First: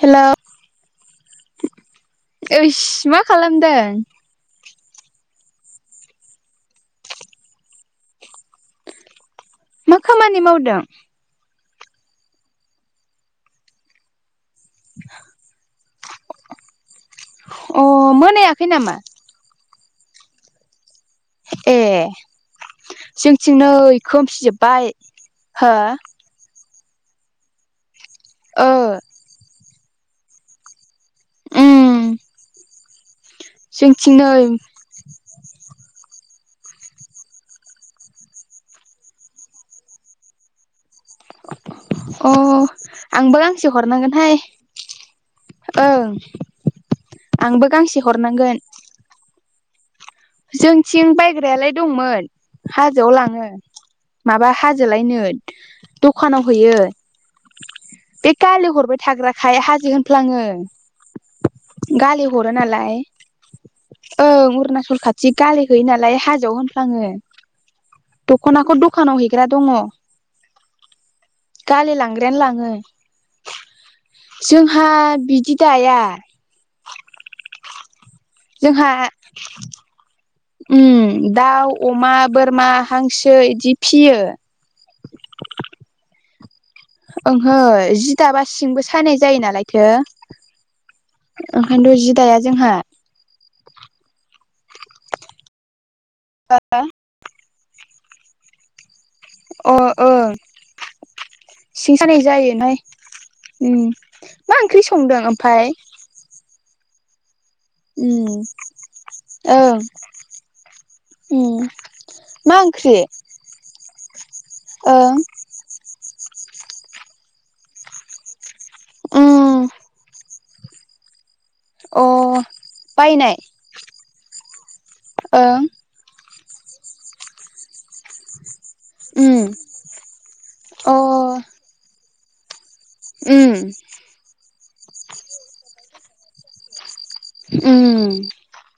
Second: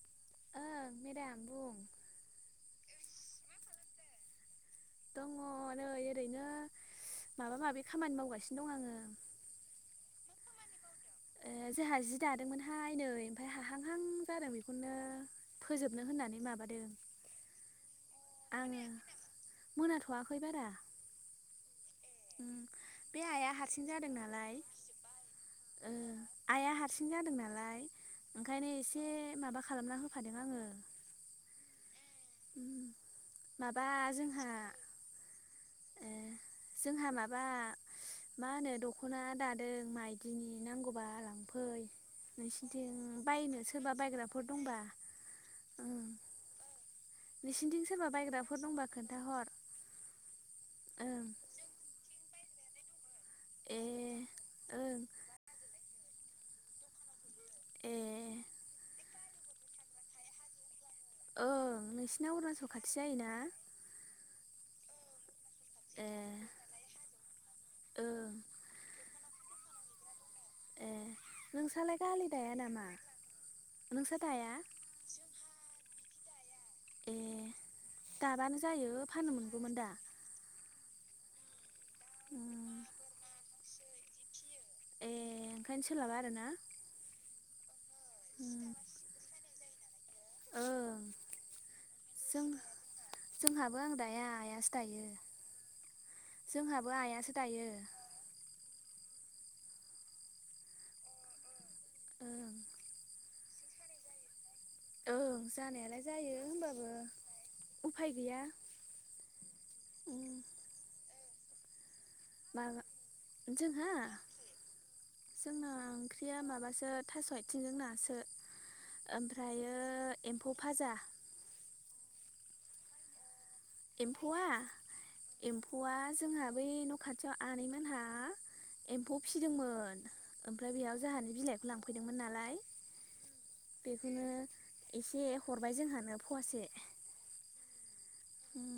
Hello ओं madam बुं ओइस मा खालामदों। दङ नै ओरैनो माबा माबि खामानि मावगासिनो दं आङो मा खामानि मावदों। जोंहा जि दादोंमोनहाय नै ओमफ्राय हाहांहां जादों बे। [inaudible] फोजोबनो होननानै माबादों। अ मोनायाखै नामा। मोनाथ'आखै बारा। ए उम बे आइआ जोंथिंनै हारसिं जादों नालाय खोमफिजोबबाय हो। ओ आइआ हारसिं जादों नालाय ओ ओंखायनो एसे माबा खालामना होफादों आङो। उम उम माबा जोंथिं नै जोंहा ओ [inaudible] जोंहा माबा मा होनो दखना दादों माइदिनि नांगौ बा लांफै अ नोंसिनिथिं आंबो बायनो गांसे सोरबा हरनांगोनहाय बायग्राफोर दंबा ओं आंबो नोंसिनिथिं गांसे सोरबा बायग्राफोर हरनांगोन दंबा खोनथाहर जोंथिं बायग्रायालाय दंमोन हाज जोआव लाङो ए माबा ओं हाजोलायनो दखानाव हैयो ए बे खालु हरबाय थाग्राखाय हाजो होनफ्लाङो ओं गालि नोंसिना हरो अरुणाचल खाथि नालाय जायोना ओं अरुणाचल खाथि गाललि होयो ए नालाय हाजोआव होनफ्लाङो ओं दखनाखौ दखानाव हैग्रा दङ ए नोंसालाय गालि लांग्रायानो दाया लाङो नामा नोंस्रा दाया जोंहा बिदि दाया ए दाबानो जोंहा जायो फाननो मोनगौमोन दा उम दाउ, अमा, बोरमा, उम हांसो, इदि फियो ए ओंखाय सोलाबा आरो ना ओंहो जि दाबा सिंबो सानाय जायो नालायथो ओं ओंखायनोथ' जि दाया जों जोंहा जोंहाबो आं दाया आइयासो दायो जोंहाबो आइयासो दायो अ ओं सिं सानाय जायो ओं हायो ओं औ जानायालाय जायो होमबाबो उफाय गैया उम औ उम ओं मा जोंहा ओं जोंना ओंख्रिया माबा ओ थास आथिंजों नासो उम ओमफ्रायो एम्फौ भाजा अ बायनाय एम्फौआ ओं एम्फौआ जोंहा बै न' खाथियाव आनैमोनहा एम्फौ उम फिदोंमोन ओमफ्राय अ बेयाव जोंहानि बिलाइखौ लांफैदोंमोन नालाय उम बेखौनो एसे हरबाय जोंहानो फवासे उम उम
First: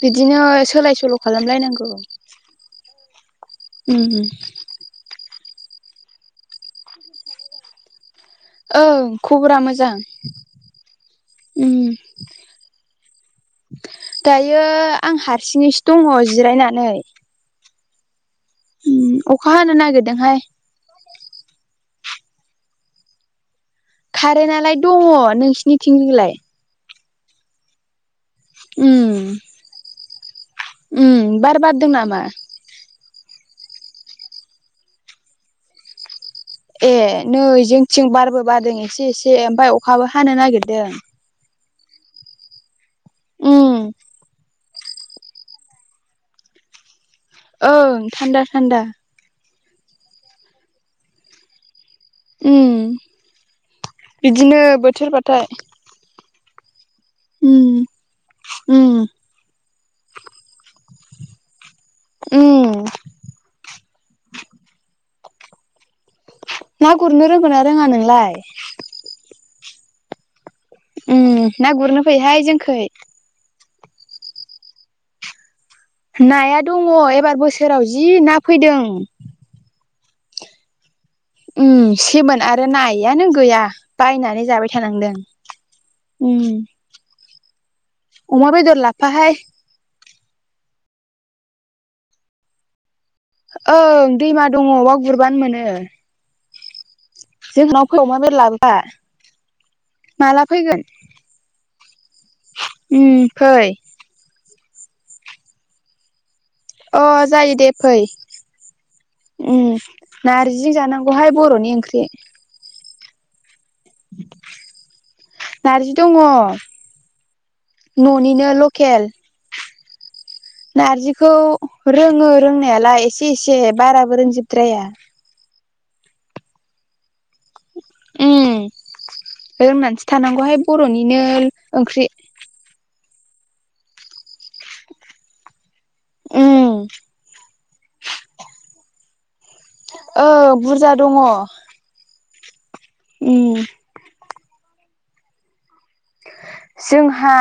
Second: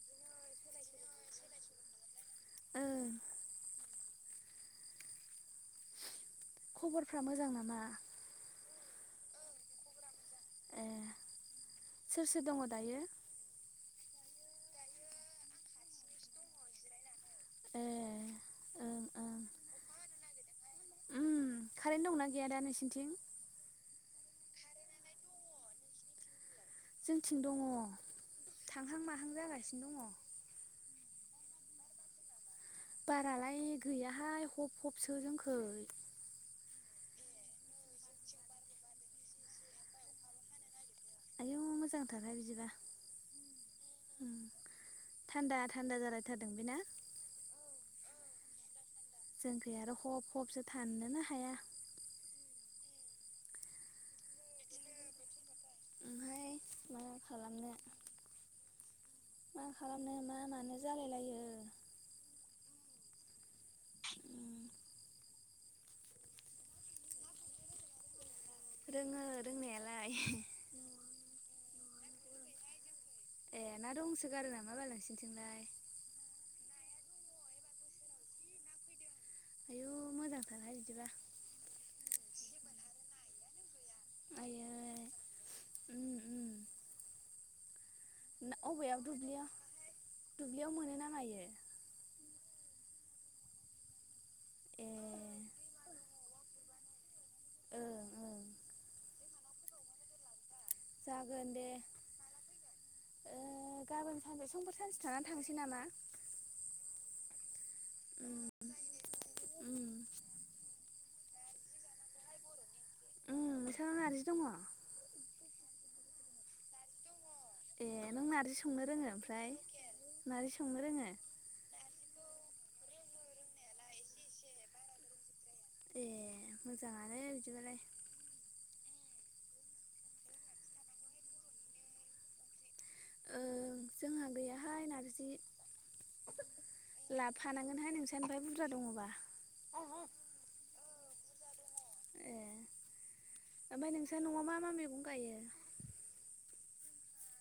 बिदिनो सोलाय सोल खालामलायनांगौ ओं उम उम खबरफ्रा मोजां नामा ओं खबरा मोजां ए सोर सोर दङ दायो दायो आं हारसिङैसो दङ जिरायनानै ए ओं अखा हानो नागेरदोंहाय उम्म कारेन्ट दंना गैया दा नोंसिनिथिं कारेन्टलाय दङ नोंसिनिथिंजोलाय जोंथिं दङ थांहां माहां जागासिनो दङ उ बार बारदों नामा बारालाय गैयाहाय हब हबसो जोंखै ए नै जोंथिं बारबो बादों एसे एसे ओमफाय अखाबो हानो नागेरदों आयौ मोजांथारहाय बिदिबा उम उम थान्दा - थान्दा जालायथारदों बे ना ओं थान्दा - थान्दा जोंखै आरो हब हबसो थाननोनो हाया हम बिदिनो बोथोरबाथाय ओमफ्राय मा खालामनो उम उम मा खालामनो मा मानो जालायलायो उम उम ना गुरनो रोंगोन ना रोङा नोंलाय रोङो रोंनायालाय उम ना गुरनो फैहाय जोंखै ए ना दंसो गारो नामा बाल नोंसिनिथिंलाय? नाया दङ एबार बोसोराव जि ना फैदों। आयु मोजांथारहाय बिदिबा। उम सेमोन आरो नायानो गैया। बायनानै जाबाय आयै थानांदों उम। अमा ना बेदर अबेयाव लाबफा हाय ‌‌। दुब्लियाव दुब्लियाव मोनो ना मायो? ओं दैमा दङवाव गुरबानो मोनो। जोंहनाव फै ओं अमा बेर ओं लाबोफा माला। फैगोन जागोन दे उम ओ फै गाबोन सानसे फांफोर सानसे थानानै थांनोसै नामा? अ जायो दे फै। उम उम नारजि जानांगौहाय बर'नि ओंख्रि। उम नोंसांनाव नारजि दङ? नारजि दङ ए नों न'निनो नारजि संनो लकेल। रोङो ओमफ्राय नारजि संनो रोङो नारजिखौ रोङो रोंनायालाय एसे एसे बाराबो रोंजोबद्राया। ए मोजाङानो बिदिबालाय। उम रोंनानैसो थानांगौहाय बर'निनो ओंख्रि। ओ जोंहा गैयाहाय नारजि उम लाफा थानांगोनहाय नोंसानिफ्राय बुरजा दङबा। औ बुरजा दङ ‌। उम। नोंसा न'आव मा मा मैगं गायो? जोंहा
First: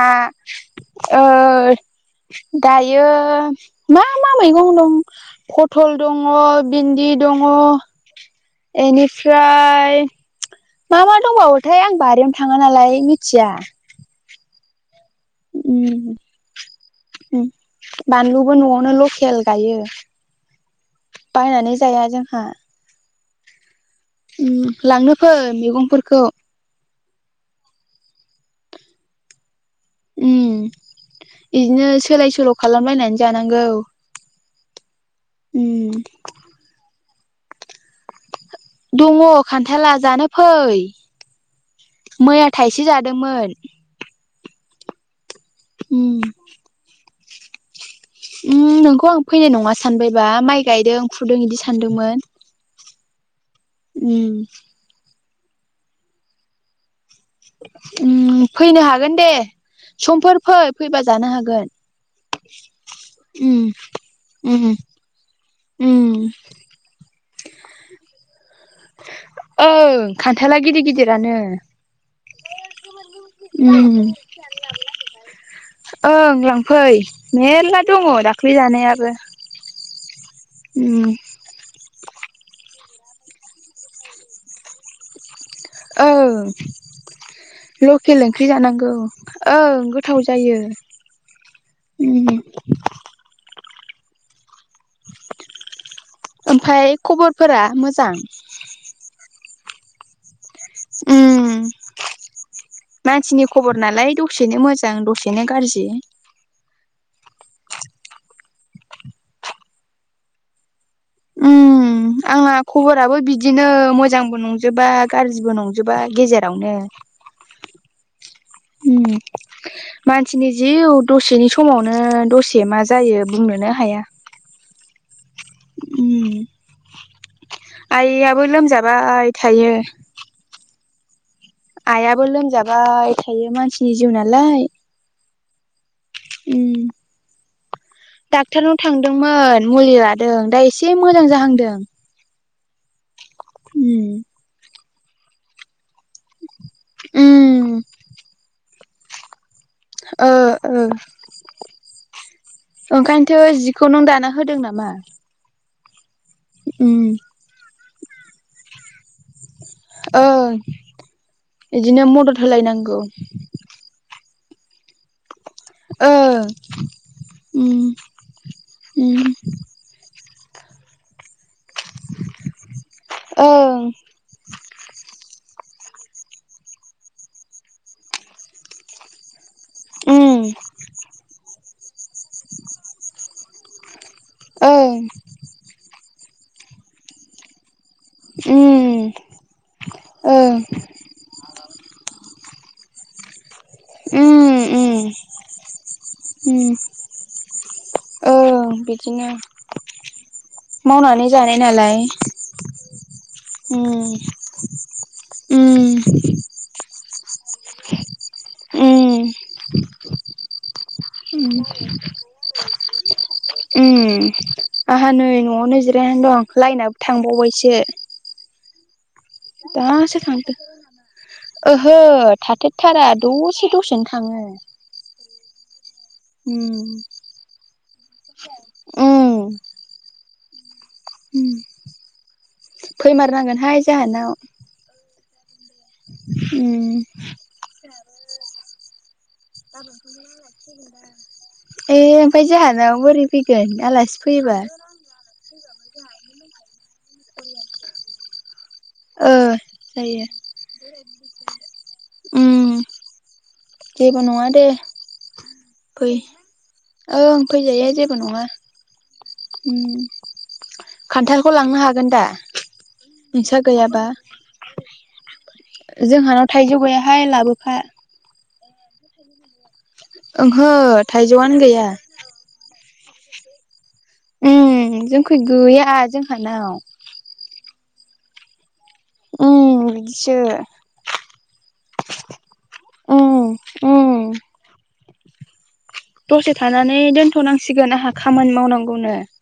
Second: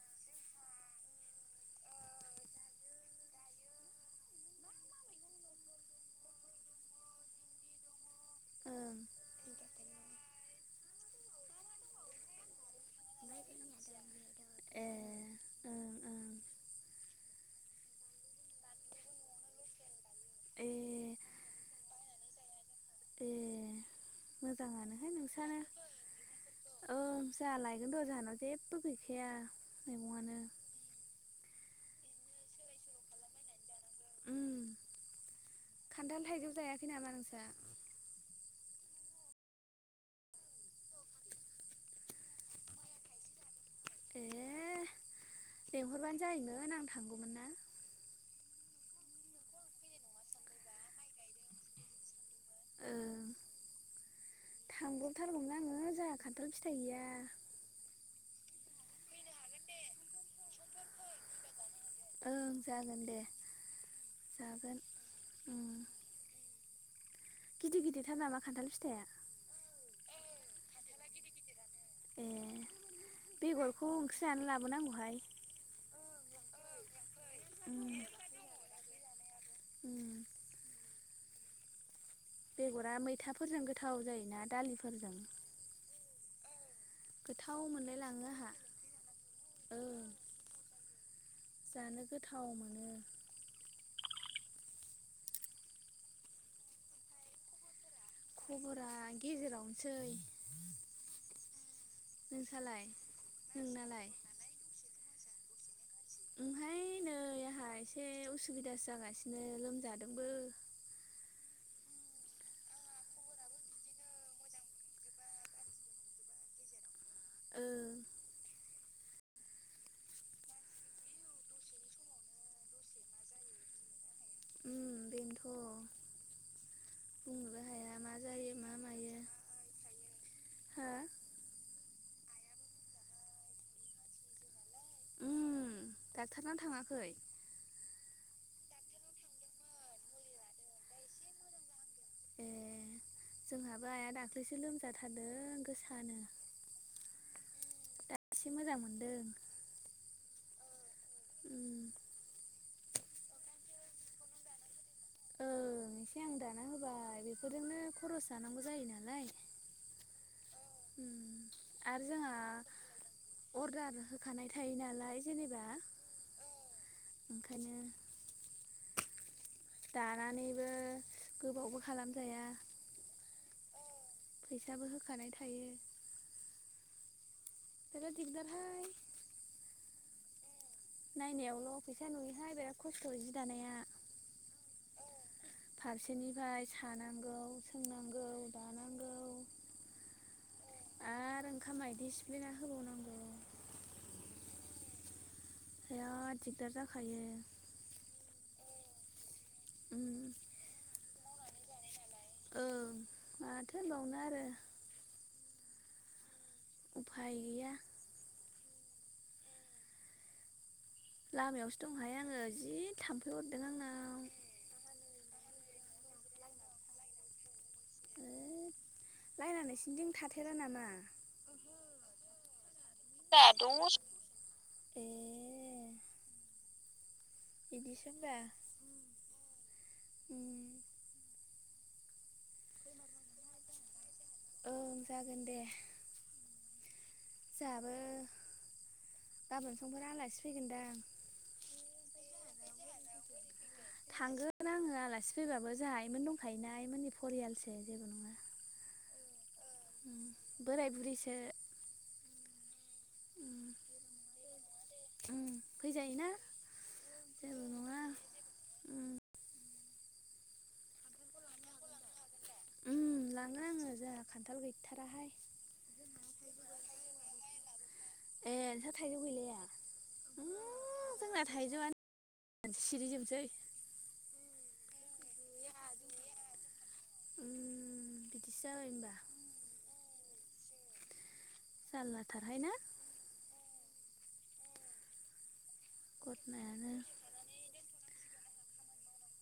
ओ दायो मा मा मैगं दं पथल दङ बिन्दि दङ ओं एनिफ्राय मा मा दंबावोथाय आं बारियावनो थाङा नालाय मिथिया। ए ओं उम। ओं उम बानलुबो न'आवनो लकेल गायो। ए बायनानै जाया जोंहा। ए उम मोजाङानोहाय लांनो फै मैगंफोरखौ। ओ जाहा लायगोन र जाहानाव जेबो गैखाया। मैगंआनो उम इदिनो सोलाय सोल' खालामलायनानै जानांगौ ‌। उम खान्थाल थाइजौ जायाखै नामा नोंसा? दङ खान्थाला जानो फै। मैया थाइसे जादोमोन। ए उम लिंहरबानो जायोमोन आं थांगौमोन ना। उम नोंखौ आं फैनाय नङा सानबायबा माइ गायदों फुदों इदि सानदोंमोन। ओं उम। थारगौमोन आङो जा खाथाल फिथाइ गैया। उम फैनो हागोन दे समफोर फै फैबा जानो हागोन। ओं जागोन दे ओम ओम। जागोन उम ओम। गिदिर गिदिरथार नामा खान्थाल फिथाइआ? आनो ए बेगरखौ ओंख्रि जानो लाबोनांगौहाय। ओं लांफै मेर्ला उम दङ दाख्लै जानायाबो। उम ओम। बेगरा मैथाफोरजों गोथाव जायोना दालिफोरजों? ओं गोथाव मोनलाय लकेल लाङो ओंख्रि आंहा जानांगौ ओं गोथाव जायो। जानो उम गोथाव मोनो। ओमफाय खबरफोरा मोजां। खबरा गेजेरावनोसै। ओम नोंसालाय मानसिनि खबर नोंनालाय नालाय दसेनो मोजां दसे -नो गारजि। ओमहाय नै आहा एसे उसुबिदासो जागासिनो लोमजादोंबो। ओम आंहा खबराबो बिदिनो मोजांबो नंजोबा गाज्रिबो नंजोबा गेजेरावनो। ओ उम मानसिनि जिउ दसेनि समावनो दसे मा जायो बुंनोनो हाया। ओम बेनोथ' उम बुंनोबो हाया मा आइयाबो जायो मा मायो लोमजाबाय थायो। हो आइयाबो लोमजाबाय थायो मानसिनि जिउ नालाय। उम डाक्टारनाव उम थाङाखै? डाक्टारनाव थांदोंमोन मुलि लादों दा एसे मोजां जाहांदों। ए जोंहाबो आइया उम दाख्लैसो लोमजाथारदों गोसा नो उम दा एसे मोजां मोन ओ ओ उम ओंखायनोथ' जिखौ नों दाना होदों नामा? ओं एसे आं दाना उम होबाय बेफोरजोंनो खरस जानांगौ जायो नालाय। ओं उम आरो बिदिनो मदद होलायनांगौ। खानाय थायो नालाय जेनेबा ओं ओंखायनो उम उम दानानैबो गोबावबो खालामजाया ओं फैसाबो होखानाय था बिराद दिगदार हाय। उम नायनायावल' फैसा नुयोहाय बिराद खस्थ' जि दानाया। ओं। फारसेनिफाय सानांगौ सोंनांगौ। उम दानांगौ ओं आरो ओंखाम मायदि सिप्लिना होबावनांगौ। उम उम बिराद उम दिगदार जाखायो ओं बिदिनो। उम मावनानै जानाय नालाय। ओं माथो उम होनबावनो आरो। उम उफाय गैया। उम उम लामायावसो दंहाय आङो जि थाम्फै अर उम आंहा नै न'आवनो जिरायनानै दं लाइनाबो थांबावबायसो। ओद लाइना नोंसिनिथिं दासो थांदों थाथेरा नामा? ओहो थाथेरथारा दसे दसेनो थाङो। ए उम। बिदिसो ओमबा। उम उम फैमारनांगोनहाय जाहानाव। ओं जागोन दे। उम [unintelligible] [unintelligible] जोंहाबो गाबोन समफोर आलासि फैगोनदां ए ओमफाय जाहानाव बोरै फैगोन आलासि फैयोबा थांगोन आङो आलासि फैबाबो जाहा आइमोन दंखायोना आइमोननि फरियालसो जेबो नङा ओ जायो बोराय बुरि सो उम जेबो नङा दे। उम फै फैजायोना ओं फैजायो जेबो नङा। उम उम खान्थालखौ लांनो हागोन दा? उम नोंस्रा लाङो आङो गैयाबा जाहा खान्थाल गैथाराहाय जोंहानाव थाइजौ गैयाहाय लाबोफा ए नोंसा थाइजौ गैलाया उम ओंहो थाइजौआनो गैया। सिरिजोबसै ओम जोंखै गैया जोंहानाव उम बिदिसो जाबाय होमबा उम बिदिसो जाललाथारहाय ना उम उम दसे घटनायानो थानानै दोनथ'नांसिगोन आहा खामानि मावनां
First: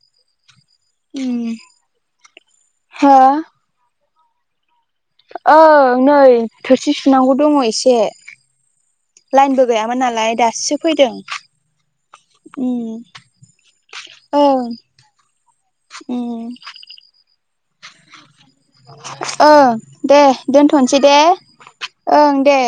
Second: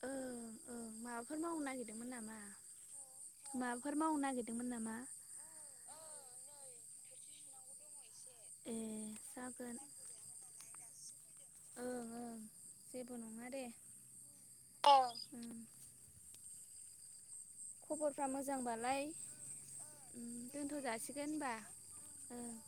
ओं ओं माबाफोर मावनो नागिरदोंमोन नामा हो माबाफोर मावनो ना [unintelligible] दोंमोन नामा? ओं नै थोरसि सुनांगौ दङ' एसे ए लाइनबो जागोन गैयामोन नालाय दाससो फैदों। ओं ओं उमम जेबो नङा दे ओं उम उम खबरफ्रा मोजांबालाय [unintelligible] दे उम दोनथ' दोनथ'नोसै दे जासिगोन होनबा ओं दे।